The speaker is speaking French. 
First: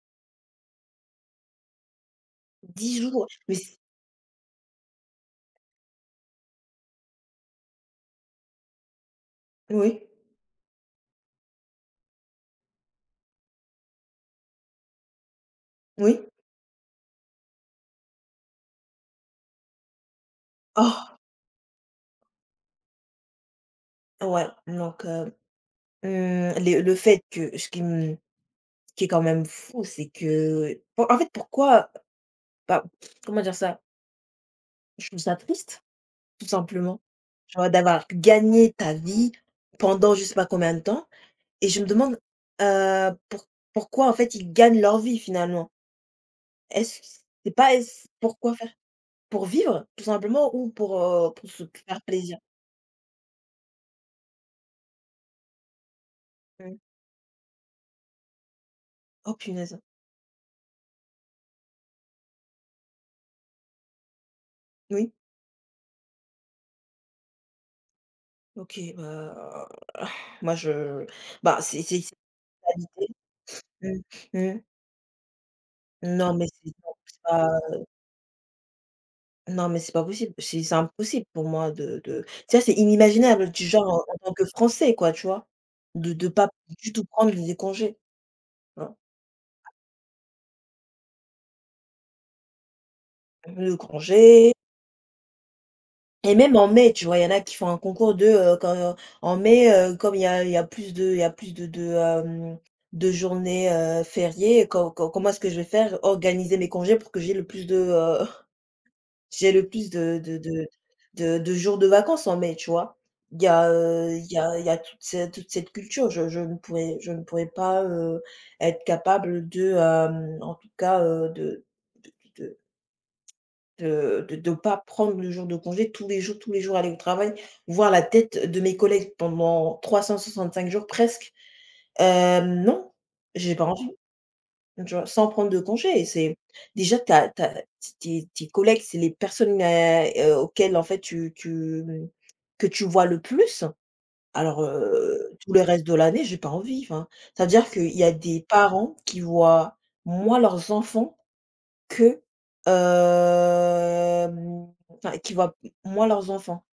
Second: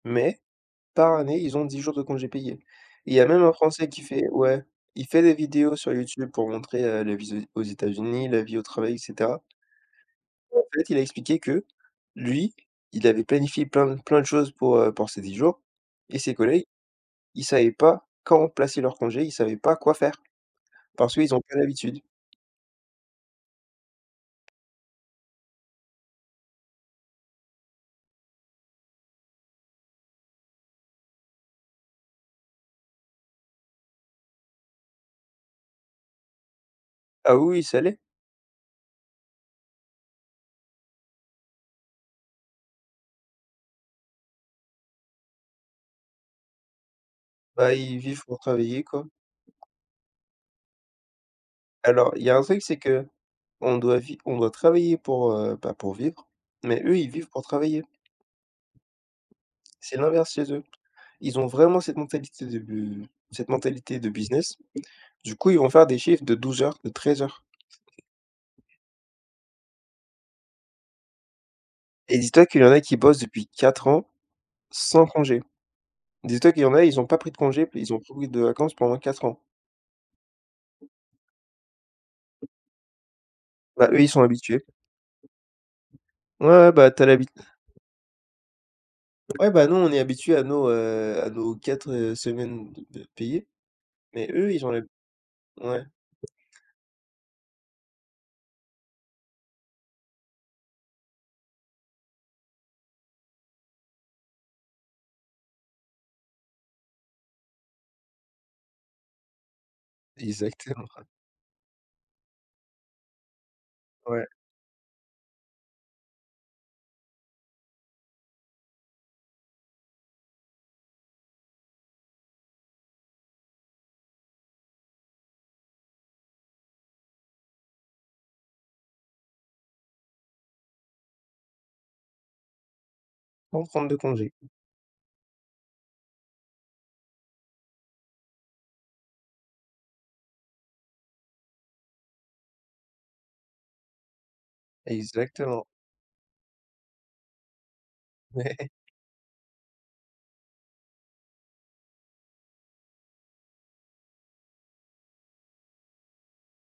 Mais, par année, ils ont 10 jours de congés payés. 10 Il y a jours. même un Mais c Français qui fait ouais. Il fait des vidéos sur YouTube pour montrer, heu, la vie aux aux États-Unis, la vie au travail et cetera. Oui. Et en fait il a expliqué que, lui, il avait planifié plein plein de choses pour, heu, pour ces 10 jours et Oui. ses collègues, ils savaient pas quand placer leurs congés. Ils savaient pas quoi faire parce Oh! qu'ils ont pas l'habitude. Ouais, donc heu. Mmh, les le fait que ce qui m ce qui est quand même fou, c'est que en en fait, pourquoi, bah, comment dire ça? Je trouve ça triste, tout simplement. Ah oui, oui, Genre ça l'est. d'avoir gagné ta vie, pendant je sais pas combien de temps et je me demande, heu, pou pourquoi, en fait, ils gagnent leur vie finalement? Est-ce que c c'est Bah, pas i ils est-c vivent pour pourquoi faire? travailler, quoi. Pour vivre tout simplement ou pour, heu, pour se p faire Alors, il y a plaisir? un truc, c'est qu'on doit vi on doit travailler pour, heu, bah pour vivre, Mmh. mais eux, ils vivent pour travailler. Oh, punaise! C'est l'inverse chez eux. Ils ont vraiment cette mentalité de cette mentalité de business. Oui. Du coup, ils vont faire des shifts de 12 heures, de 13 heures. OK, bah, moi je bah, c c c Et dis toi qu'il y en a qui alité bossent depuis 4 ans, Mmh, mmh. sans congés. Non, mais, Dis-toi qu'il y c'est en a, pour ils ont pas pris de ça, congés, heu. ils ont pas pris de vacances pendant 4 ans. Non, mais c'est pas possible. C'est c'est impossible pour moi de de tu sais, c'est inimaginable. Tu, genre, Bah, eux, ils heu, en sont tant que habitués. Français, quoi, tu vois, de de Ouais, pas ouais, bah du tu tout as l'habit prendre les congés. Tu vois? Ouais, ben, nous on est habitués à nos, heu, à nos 4, heu, semaines de de payées. L le Mais eux, congé ils ont l'ha ouais. Et même en mai, tu vois, il y en a qui font un concours de, heu, quand, en mai, heu, comme il y a il y a plus de il y a plus de de, hem, de journées, heu, fériées, co comment est-ce que je vais faire, organiser mes congés pour que j'ai le plus de, heu, j'ai le plus de de Exactement. Ouais. de de jours de vacances en mai, tu vois? Il y a, heu, Ouais. il y a il y a toute cette toute cette culture, je je ne pourrais je ne pourrais pas, heu, être capable de, hem, en tout cas, heu, de d de de de de pas prendre le jour de congé, tous les jours tous les jours, aller au travail, voire la tête de mes collègues pendant 365 jours presque. Hem, non, j'ai Sans pas prendre envie. de congé. Tu vois? Sans prendre de congés et c'est déjà tu as tu as tes tes tes collègues, c'est les personnes, à, heu, auxquelles, en fait, tu tu que tu vois le plus. Alors, heu, tout le Exactement. reste de l'année, j'ai pas envie. Enfin, c'est-à-dire qu'il y a des Ouais. parents qui voient moins leurs enfants que, hem, enfin, qui voient moins leurs enfants.